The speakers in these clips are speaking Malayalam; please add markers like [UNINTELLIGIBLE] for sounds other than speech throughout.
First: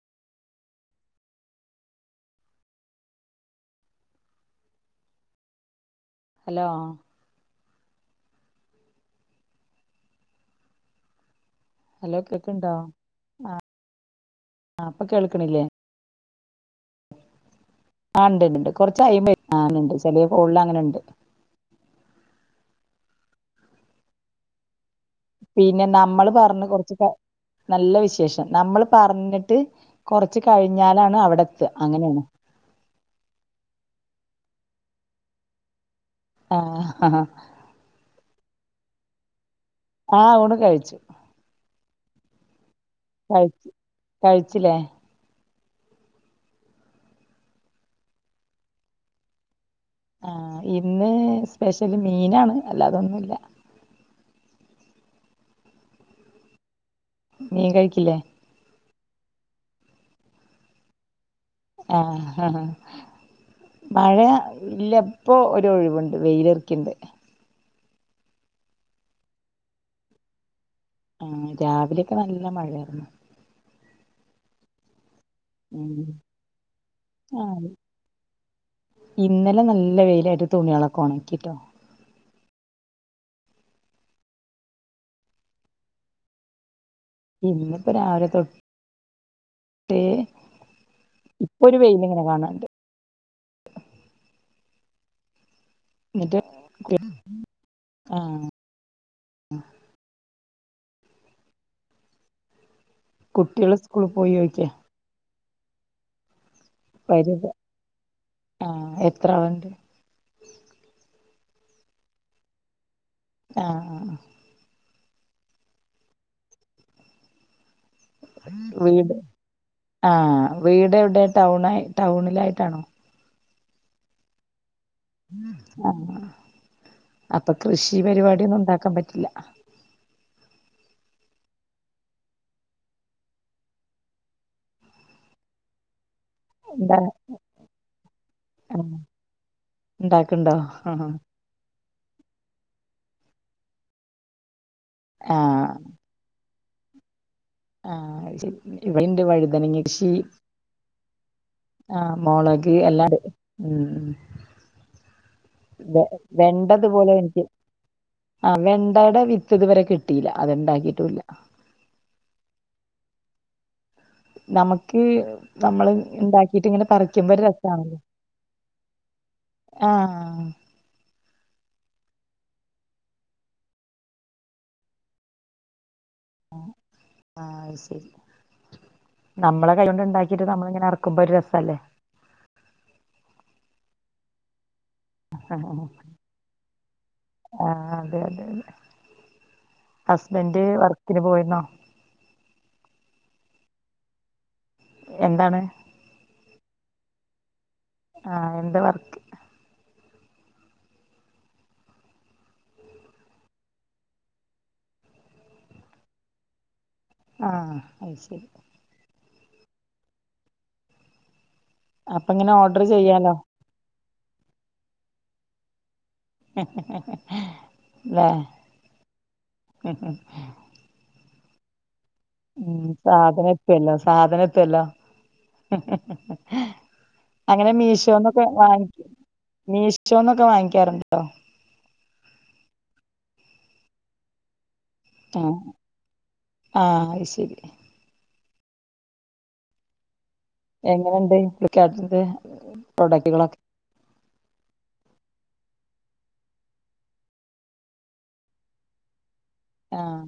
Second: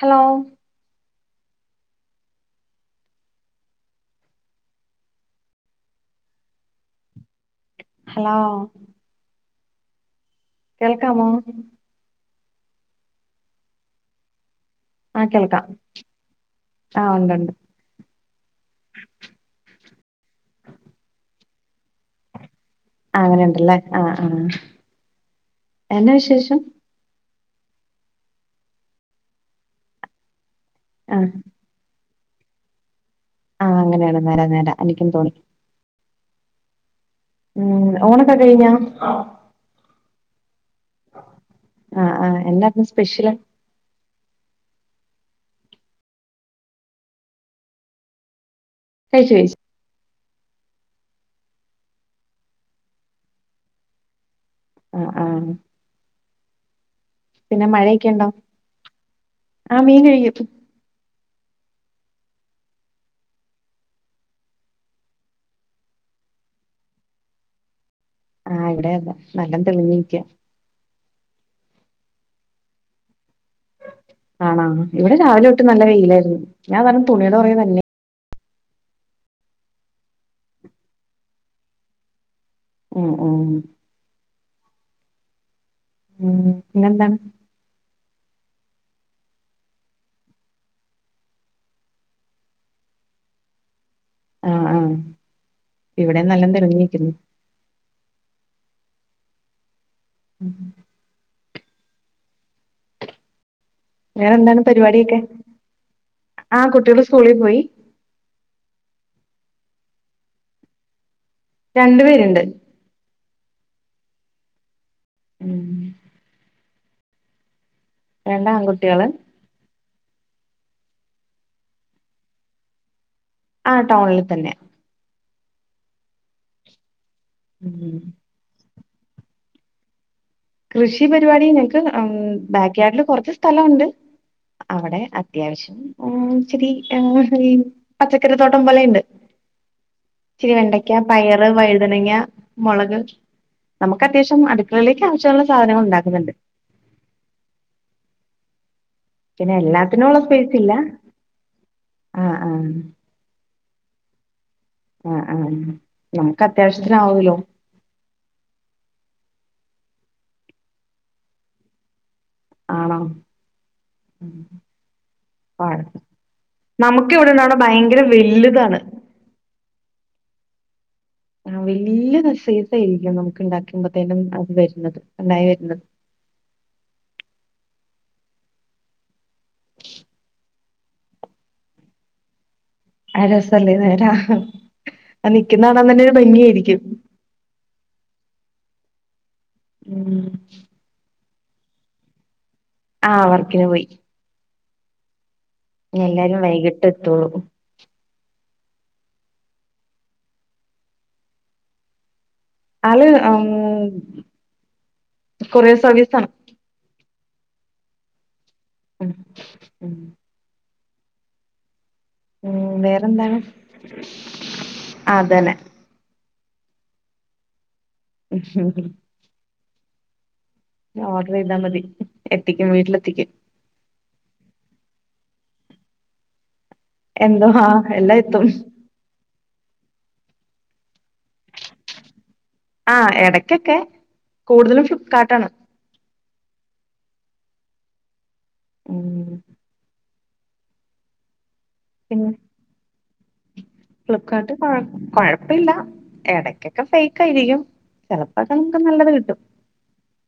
ഹലോ ഹലോ ഹലോ കേൾക്കാമോ ഹലോ കേൾക്ക്ണ്ടോ ആ ഇപ്പ കേൾക്ക്ണില്ലേ. ആഹ് ഉണ്ട് ഉണ്ട്. ആ ഇണ്ട്ണ്ട് കൊറച്ച് കയ്യുമ്പോ ആ ഇണ്ട് ചെലേ കോളില് അങ്ങനെണ്ട് ആ അങ്ങനെ ഉണ്ടല്ലേ ആഹ് ആഹ് പിന്നെ നമ്മള് പറഞ്ഞു കൊറച്ച് ക നല്ല വിശേഷം. നമ്മൾ പറഞ്ഞിട്ട് കൊറച്ച് ആ കഴിഞ്ഞാലാണ് അവിടെ എത്ത്അ അങ്ങനെയാണ്. ആഹ് അങ്ങനെയാണ് നേരാ നേരാ എനിക്കും തോന്നി. ആഹ് ആ ഉം ഊണൊക്കെ കഴിഞ്ഞാ. ആഹ് ഊണ് കഴിച്ചു. ആഹ് ആഹ് എന്നാ കഴച്ച് കഴിച്ചില്ലേ കഴിച്ച് കഴിച്ച് ആഹ് ഇന്ന് സ്പെഷ്യല് മീനാണ് അല്ലാതൊന്നുല്ല. ആഹ് ആഹ് പിന്നെ മീൻ മഴയൊക്കെ കഴിക്കില്ലേ ഉണ്ടോ. ആഹ് മീൻ കഴിക്കും. ആ ആഹ മഴ ഇല്ലപ്പോ ഒരു ഒഴിവുണ്ട് വെയലറക്കിണ്ട്. ആ ഇവിടെതാ നല്ലം തെളിഞ്ഞിക്കാ. ആ രാവിലെക്കെ നല്ല മഴായിരുന്നു. ആണാ ഇവിടെ രാവിലൊട്ട് നല്ല ഉം വെയിലായിരുന്നു. ഞാതാലും തുണിടെ ആ പൊറേ തന്നെ ഇന്നലെ നല്ല വെയിലായിട്ട് തുണികളെക്കൊണക്കിട്ടോ. മ് മ്. മ് പിന്നന്താണ്? [UNINTELLIGIBLE] ഇപ്പൊരു വെയ്ൽങ്ങനെ കാണാണ്ട്. ആഹ ആഹ ഇവിടെ എന്നിട്ട് നല്ല തിറങ്ങിരിക്കണ്ട്. ആ കുട്ടികൾ സ്കൂളിൽ പോയി വേറെന്താണ് ചോദിക്കാ പരിപാടിയൊക്കെ? ആ കുട്ടികൾ സ്കൂളിൽ പരിത പോയി ആ എത്രാള്ണ്ട്? രണ്ടു പേരുണ്ട്. ആ ആ മ്. രണ്ടാൺകുട്ടികള് വീട് ആ വീടവിടെ ടൗണായി ടൗണിലായിട്ടാണോ? ആ ടൗണില് തന്നെ. ആ അപ്പൊ കൃഷി ഉം പരിപാടിയൊന്നും ഉണ്ടാക്ക ക്കാൻ പറ്റില്ല. കൃഷി പരിപാടി നക്ക് ബാക്കിയാർഡില് കൊറച്ച് സ്ഥലംണ്ട്. അവിടെ അത്യാവശ്യം. [UNINTELLIGIBLE] ആ എന്താ ശരി പച്ചക്കറിത്തോട്ടം പോലെണ്ട്. ഉണ്ടാക്കണ്ടോ ചിരിവെണ്ടയ്ക്ക പയറ് വഴു തനങ്ങ മുളക് നമുക്കത്യാവശ്യം അടുക്കളയിലേക്ക് ആ ആവശ്യള്ള സാധനങ്ങളുണ്ടാക്കുന്നുണ്ട്. ആ അത്‌ ശെരി പിന്നെ വഴുതന എല്ലാത്തിനും കൃഷി ഉള്ള സ്പേസ് ഇല്ല ആഹ് ആ ആ മുളക് എല്ലാണ്ട്. ആ ആ വെ നമുക്ക് വെണ്ടതുപോലെ അത്യാവശ്യത്തിനാവൂലോ എനിക്ക് ആ വെണ്ടയുടെ വിത്തതുവരെ കിട്ടിയില്ല അത്ണ്ടാക്കിട്ടില്ല. ആണ? നമുക്ക് നമ്മള് ഉണ്ടാക്കിട്ട് ഇങ്ങനെ നമുക്ക് പറിക്കുമ്പോ ഇവിടെ ഒരു ഉണ്ടവിടെ രസാണല്ലോ. ഭയങ്കര വലുതാണ് ആ. ആ വലിയ നസീതയിരിക്കും നമുക്ക്ണ്ടാക്കുമ്പോത്തേനും അത് വരുന്നത് ഉണ്ടായി വരുന്നത്. ആ ആ അത് ശരി. നമ്മളെ കൈയൊണ്ട് ഉണ്ടാക്കിട്ട് നമ്മള ഇങ്ങനെ ഇറക്കുമ്പോ ഒരു രസല്ലേ. അരസല്ലന്നേരാ. ആ ആഹ് നിക്കുന്നടാൻ തന്നെ ഒരു ഭംഗിയയിരിക്കും. അതെ അതെ ഹസ്ബൻഡ് വർക്കിന് പോയിന്നോ? ആ അവർക്കിൻ പോയി. എന്താണ് എല്ലാരും വൈകിട്ടത്തള്ളൂ. ആ എന്ത വർക്ക്? ആൾ കൊറേർ സർവീസാണ്. ആ അത് ശരി. മ്. അപ്പങ്ങനെ ഉം ഓർഡർ ചെയ്യാലോ. വേറെന്താണ് അതന്നെ. ഹേ ഹേ. ഹഹ ഹ ഉം ഉം അവട്ര ഇതാ മതി ഉ എത്തിക്കും വീട്ടിലെത്തിക്കും സാധനത്തല്ലോ സാധനത്തെല്ലോ എന്തോ ആ അങ്ങനെ എല്ലാം എത്തും മീഷോന്നൊക്കെ വാങ്ങിക്കും മീഷിനൊക്കെ വാങ്ങിക്കാറുണ്ടോ ആഹ ഇടയ്ക്കൊക്കെ കൂടുതലും ആഹ ഫ്ലിപ്കാർട്ടാണ് ആഹ അത് ശരി ഉം എങ്ങനെയണ്ട് വിളിക്കട്ടത് പ്രൊഡക്ടുകളൊക്കെ ഫ്ലിപ്പ്കാർട്ട് കൊഴപ്പില്ല ഇടക്കൊക്കെ ഫേക്ക് ആയിരിക്കും ചെിലപ്പോൊക്കെ നമുക്ക് നല്ലത് കിട്ടും ആഹ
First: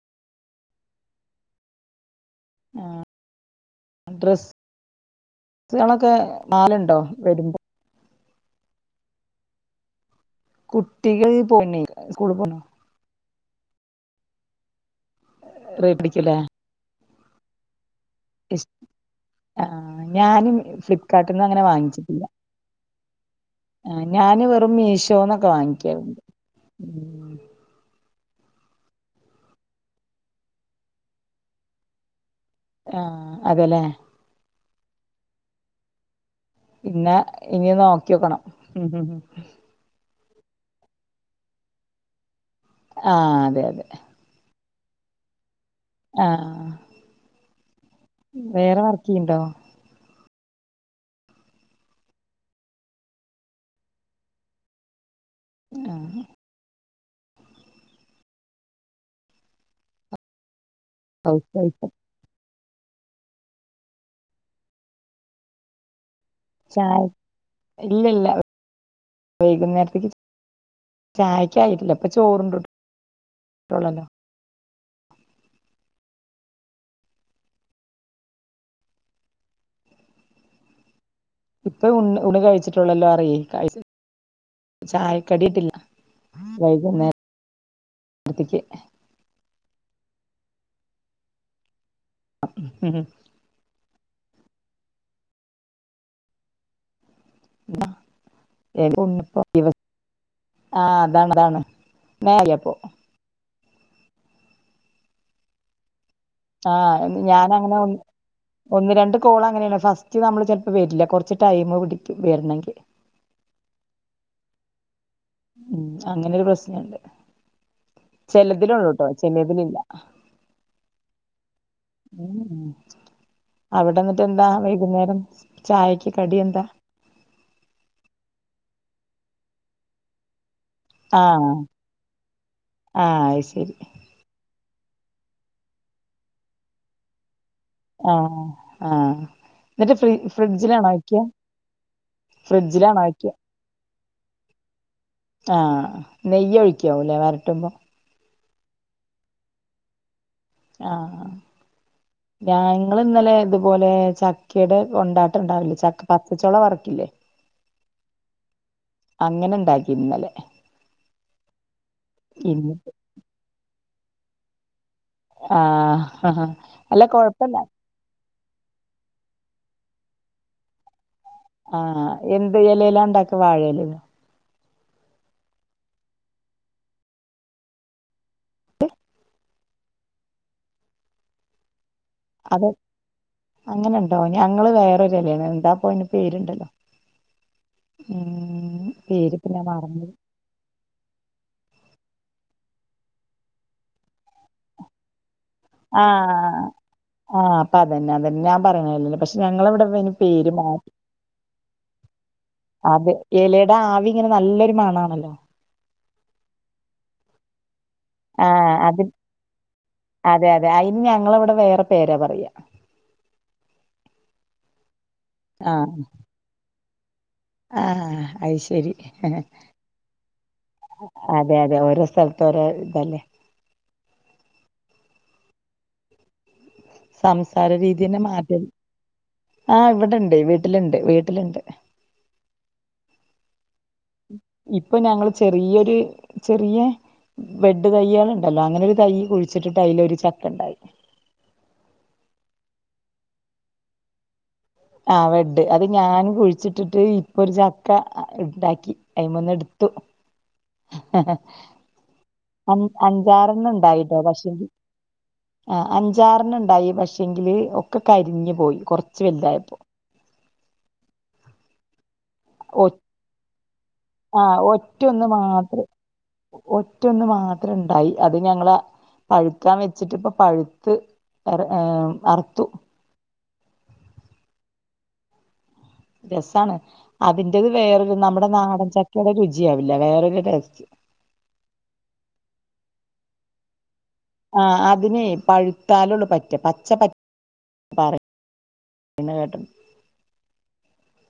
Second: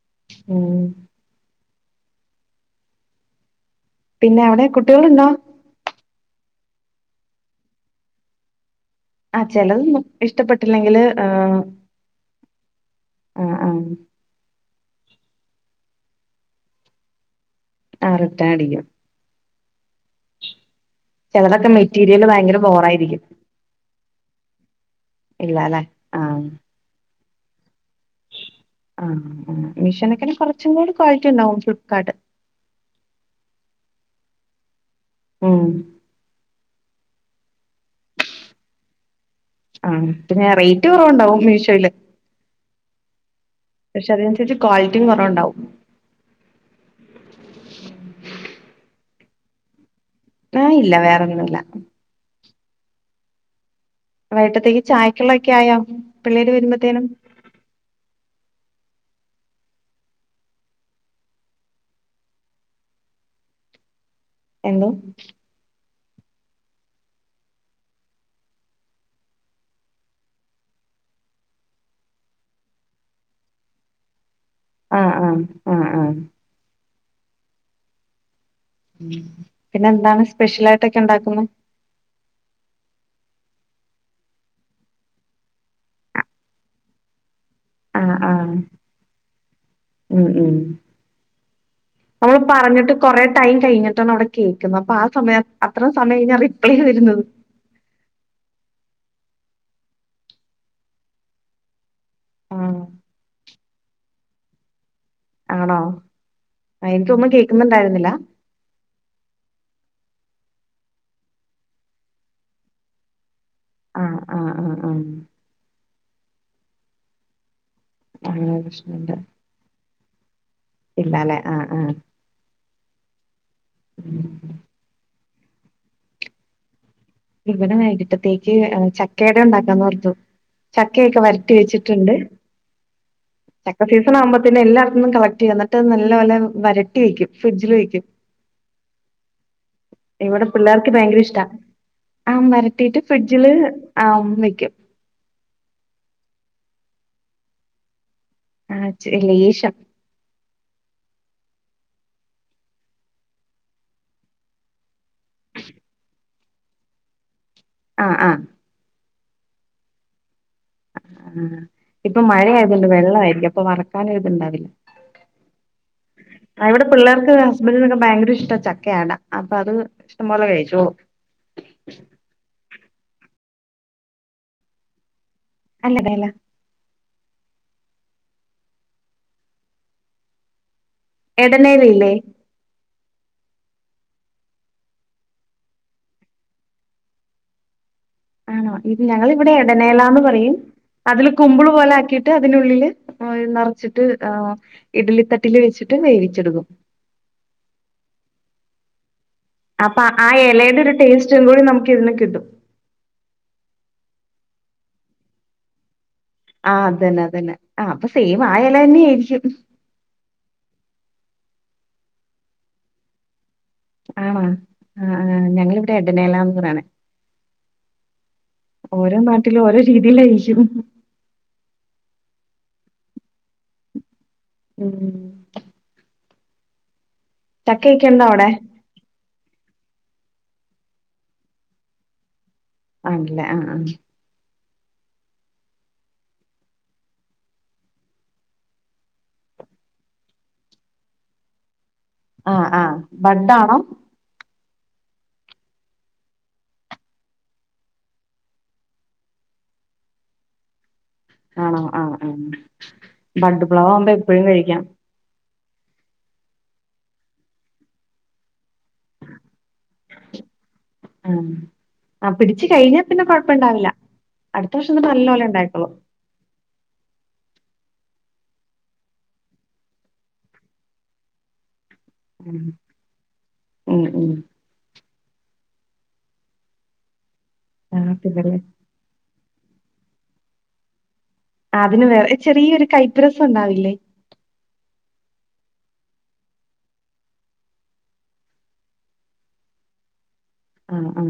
ആഹ ആ ഡ്ര പിന്നെ അവിടെ കുട്ടികളുണ്ടോ ഡസുകളൊക്കെ നാലുണ്ടോ വരുമ്പോ ആ് ചെിലത ഇഷ്ടപ്പെട്ടില്ലെങ്കില് കുട്ടികൾ ആഹ പോണേ സ്കൂള് പോണോ ആഹ റ പിടിക്കലേ ആ റിട്ടൻ അടിക്കും ആ ഞാനും ഫ്ലിപ്കാർട്ട്ന്നും അങ്ങനെ ചെലതൊക്കെ വാങ്ങിച്ചിട്ടില്ല മെറ്റീരിയല് ഭയങ്കര ബോറായിരിക്കും ആ ഞാന് വെറും മീഷോന്നൊക്കെ ഇല്ലാല്ലെ വാങ്ങിക്കാറുണ്ട് ആ മിഷോനൊക്കന്നെ കൊറച്ചും കൂടി ക്വാളിറ്റി ഉണ്ടാവും ഫ്ലിപ്കാർട്ട് ആഹ അതെല്ലേ ഉം പിന്നെ ഇനി നോക്കിോക്കണം ഉ ആ പിന്നെ റേറ്റ് കുറവുണ്ടാവും മീഷോയില് ആ പക്ഷെ അതിനനുസരിച്ച് ക്വാളിറ്റിയും കുറവുണ്ടാവും ആ വേറെ വർക്ക് ചെയ്യ്ണ്ടോ ആ ഇല്ല വേറെന്നിനുല്ല വൈട്ടത്തേക്ക് ചായ്ക്കള്ളൊക്കെ ആയാ ആഹ് പിള്ളേര് വരുമ്പോത്തേനും സട്ട എന്തോ ചായ ഇല്ല ഇല്ല വൈകുന്നേരത്തേക്ക് ചായക്ക ആയിട്ടില്ല ഇപ്പൊ ചോറണ്ട്ട്ടള്ളല്ലോ അ ആ അ ആ പിന്നെ എന്താണ് സ്പെഷ്യല ആയിട്ട ഇപ്പ ഉണ് ഉണ് കഴിച്ചിട്ടുള്ളല്ലോ അറിയേ ചായ കടിട്ടില്ല വൈകുന്നേരം ആ ആ ഉ ഉം നമ്മള് പറഞ്ഞിട്ട് ഉം കൊറെ ടൈം കഴിഞ്ഞിട്ടാണ് അവിടെ കേക്കുന്നത് അപ്പൊ ആ സമയം അത്ര സമയം കഴിഞ്ഞാ ഇപ്പോഴേ വരുന്നത് [UNINTELLIGIBLE] ആ അതാണ് അതാണ് നേരെപ്പോ ആഹ് ആണോ ആ എനിക്കൊന്നും ഞാന അങ്ങനെ കേൾക്കുന്നുണ്ടായിരുന്നില്ല ഒന്ന് രണ്ട് കോള അങ്ങനെയാണ് ഫസ്റ്റ് നമ്മള് ചിലപ്പോ വരില്ല കൊറച്ച ടൈം പിടിക്കും വരണെങ്കിൽ ആ ആ ആ ആ ഉം അങ്ങനെരു പ്രശ്നുണ്ട് അങ്ങനെ ചിലതിലുള്ളുട്ടോ ചെലതിലില്ല ആ ഇല്ലല്ലേ ആഹ ആ അവിടെന്നിട്ട് എന്താ വൈകുന്നേരം ചായക്ക് കടി എന്താ ഇവിട വൈകിട്ടത്തേക്ക് ചക്കേട ഉണ്ടാക്കാന്ന്ർത്തു ചക്കയൊക്കെ ആഹ് വരട്ടി വെച്ചിട്ടുണ്ട് ആഹ് അയ്ശരി ചക്ക സീസൺ ആകുമ്പോ പിന്നെ എല്ലായിടത്തുംന്നും കളക്ട് ചെയ്യും എന്നിട്ട് നല്ല പോലെവരട്ടി വെക്കും ഫ്രിഡ്ജില് വക്കും ആഹ് ആഹ് എന്നിട്ട് ഫ്രി ഇവിടെ പിള്ളേർക്ക് ഫ്രിഡ്ജിലാണോ ഭയങ്കര വെക്ക ഇഷ്ടാ ആ വരട്ടീയിട്ട് ഫ്രിഡ്ജിലാണോ വെക്ക ഫ്രിഡ്ജില് ആ വെക്കും നെയ്യ ഒഴിക്കാവലേ വരട്ടുമ്പോ ആ ഇചരി ലേശം ആ ഞങ്ങള് ഇന്നലെ ഇതുപോലെ ചക്കയുടെ കൊണ്ടാട്ടം ഉണ്ടാവില്ല ചക്ക പച്ചച്ചോള വറക്കില്ല അല്ലെ ആ ആ അങ്ങനെണ്ടാക്കി ഇന്നലെ ആ ഇപ്പൊ മഴ ഇന്ന് ആയതണ്ട് വെള്ള ആയിരിക്കും അപ്പൊ വറക്കാനും ഇതുണ്ടാവില്ല ആഹ് ഇവിടെ അല്ല പിള്ളേർക്ക് കൊഴപ്പല്ല ഹസ്ബൻഡിനൊക്കെ ഭയങ്കര ഇഷ്ട ഇഷ്ട ചക്കട അപ്പൊ അത് ഇഷ്ടംപലെ കഴിച്ചളും ലെല്ലാ ഉണ്ടാക്ക വാഴയില ല അല്ലത അല്ല [INAUDIBLE] എടനേല ഇല്ലേ അതെ അങ്ങനെ ഇണ്ടോ ഞങ്ങള് വേറൊരലാണ് എന്താപ്പ അന് പേരുണ്ടല്ലോ ആണോ ഉം ഇത് ഞങ്ങ പേരിപ്പ ഇവിടെ ഞാൻ മറന്നു എടനേലന്ന് പറയും അതില് കുമ്പിള് പോലെ ആക്കിയിട്ട് അതിനുള്ളിൽ നിറച്ചിട്ട് ഇഡലി തട്ട ആ ആ അപ്പൊ അതന്നെ അതന്നെ ഞാൻ പറയണ പക്ഷെ ഞങ്ങളവിടെ അപ്പൊ ആ പേര് ഇലയുടെ മാറി ഒരു ടേസ്റ്റും കൂടി നമുക്ക് ഇതിന് കിട്ടും അത് ഇലയുടെ ആവി അങ്ങനെ നല്ലൊരു മണാണല്ലോ ആ അതന്നെ അതന്നെ ആ അപ്പൊ സെയിം ആ ഇല ആഹ് അത് തന്നെയായിരിക്കും അതെ അതെ അതിന് ഞങ്ങളവിടെ വേറെ പേര പറയാ ആണ ആ ആ ഞങ്ങളിവിടെ എടനേലന്ന് പറയണേ ആ അത് ശരി ഓരോ നാട്ടിലും ഓരോ രീതിയിലായിരിക്കും. അതെ അതെ ഓരോ സ്ഥല ഓരോ ഇതല്ലേ ഉം സംസാര രീതി ചക്കയൊക്കെ തന്നെ ഉണ്ടോ അവിടെ? മാറ്റം ആ ഇവിടുണ്ട് വീട്ടിലിണ്ട് വീട്ടിലുണ്ട് ആണല്ലേ ആ ആ ഇപ്പൊ ഞങ്ങള് ചെറിയൊരു ചെറിയ ബെഡ് തയ്യളുണ്ടല്ലോ അങ്ങനെ ഒരു തൈ കുഴിച്ചിട്ടിട്ട് അതിലൊരു ചക്ക ഉണ്ടായി ആഹ് ആ ബഡ് ആണോ ആ ബെഡ് അത് ഞാൻ കുഴിച്ചിട്ടിട്ട് ഇപ്പൊ ഒരു ചക്ക ഉണ്ടാക്കി അയിമ എടുത്ത് ത്തു ആണോ ആഹ് ആഹ് അ ബഡ് അഞ്ചാറെണ്ണം പ്ലവാവുമ്പോ ഉണ്ടായിട്ടോ എപ്പഴും പക്ഷേ കഴിക്കാം. ആ അഞ്ചാറിന ഉണ്ടായി പക്ഷെങ്കില് ഒക്കെ കരിഞ്ഞ് പോയി കൊറച്ച് വലുതായപ്പോൾ ആ പിടിച്ച് കഴിഞ്ഞാ പിന്നെ കൊഴപ്പം ഇണ്ടാവില്ല അടുത്ത വർഷം നല്ല പോലെ ഉണ്ടായിക്കോളും ഒറ്റ ഒന്ന് മാത്രം ഉണ്ടായി അത് ഞങ്ങള് പഴുക്കാൻ വെച്ചിട്ട് ഇപ്പൊ പഴുത്ത് ഏർ ഉം അറത്തു ഉം ഉം രസമാണ് അതിന്റെത് ആഹ് വേറൊരു നമ്മുടെ പിന്നല്ലേ നാടൻ ചക്കയുടെ രുചി ചിയാവൂല വേറൊരു ടേസ്റ്റ്‌ അതിന് വേറെ ചെറിയൊരു കൈപ്പ് രസണ്ടാവുലെ ആ അതിനേ പഴുത്താലുള്ളു പറ്റ പച്ച പറ്റ പറ പിന്ന കേട്ടൊ ആ അ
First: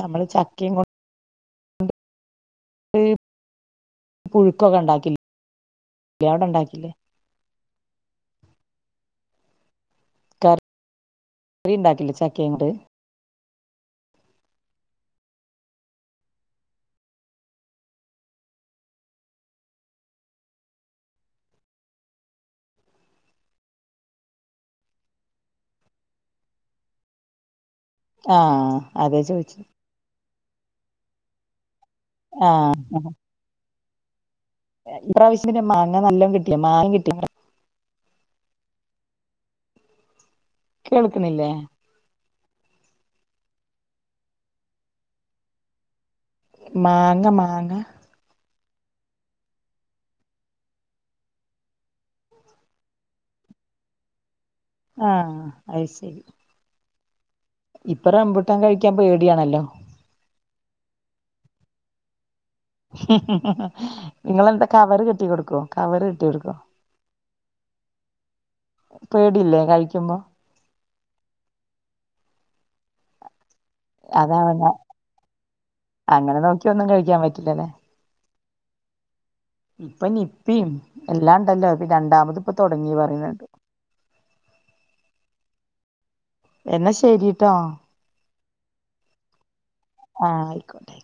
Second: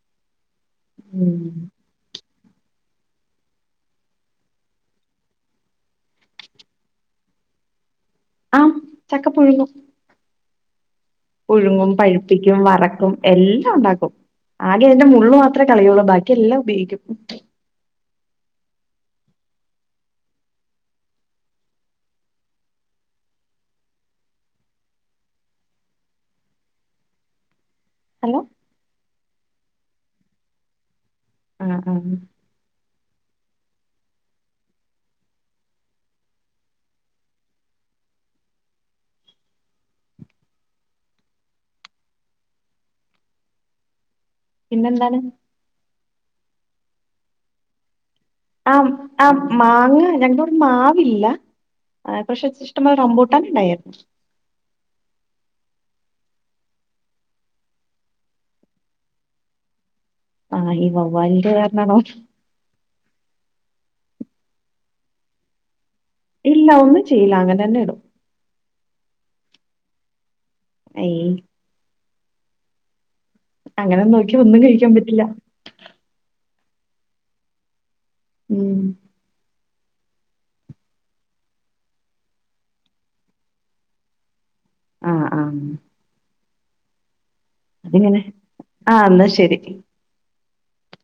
നമ്മള് ചക്കേം കൊ ഉം ഇ പുഴുക്കൊക്കണ്ടാക്കില്ലെ അവിടെണ്ടാക്കീല അ ചക്ക പുഴുങ്ങും കറി പുഴുങ്ങും ഉണ്ടാക്കില്ലേ ചക്കയും പഴുപ്പിക്കും കൊണ്ട് വറക്കും എല്ലാം ഉണ്ടാക്കും ആകെഅതിന്റെ മുള്ള് മാത്രേകളയൊള്ളു ബാക്കിയെല്ലാം ഉപയോഗിക്കും. ആ. ഹലോ അതെചോയ്ച്ചേ അ അ ആ അ ഇപ്രാവശ്യം പിന്നെ മാങ്ങ വല്ലോം കിട്ടിയ മാങ്ങ കിട്ടി കേൾക്കണില്ലെ പിന്നെന്താണ്? മാങ്ങ മാങ്ങ. അ അ മാങ്ങ ഞങ്ങളെ ഇവിടെ മാവില്ല. അ പക്ഷെ ഇഷ്ടം പോലെ റംബുട്ടാൻ ഇണ്ടായിരുന്നു. ആ അതുശരി ഇപ്പൊ റംബുട്ടാൻ കഴിക്കാൻ പേടിയാണല്ലോ. ആഹ് ഈ വവ്വാലിന്റെ കാരണമാണോ ഇങ്ങളെന്താ കവറ് കെട്ടി കൊടുക്കൊ ഇല്ലാ ഒന്നും ചെയ്യില്ലാ അങ്ങനെ തന്നിടും. പേടില്ലേ കഴിക്കുമ്പോ അയ് അങ്ങനെ നോക്കിയാ അതവ്ട ഒന്നും കഴിക്കാൻ പറ്റില്ല അങ്ങനെനോക്യൊന്നും കഴിക്കാൻപറ്റില്ലാലെ. ഉം ഇപ്പനിപ്പേം എല്ലാണ്ടല്ലോ അത രണ്ടാമത്പ്പൊതൊടങ്ങീന്ന്പറയിണ് ണ്ട്. [INAUDIBLE] ആ അ എന്നശരി. അത്‌ങ്ങനെ അന്ന ശരി. ആയ്ക്കോട്ടെ..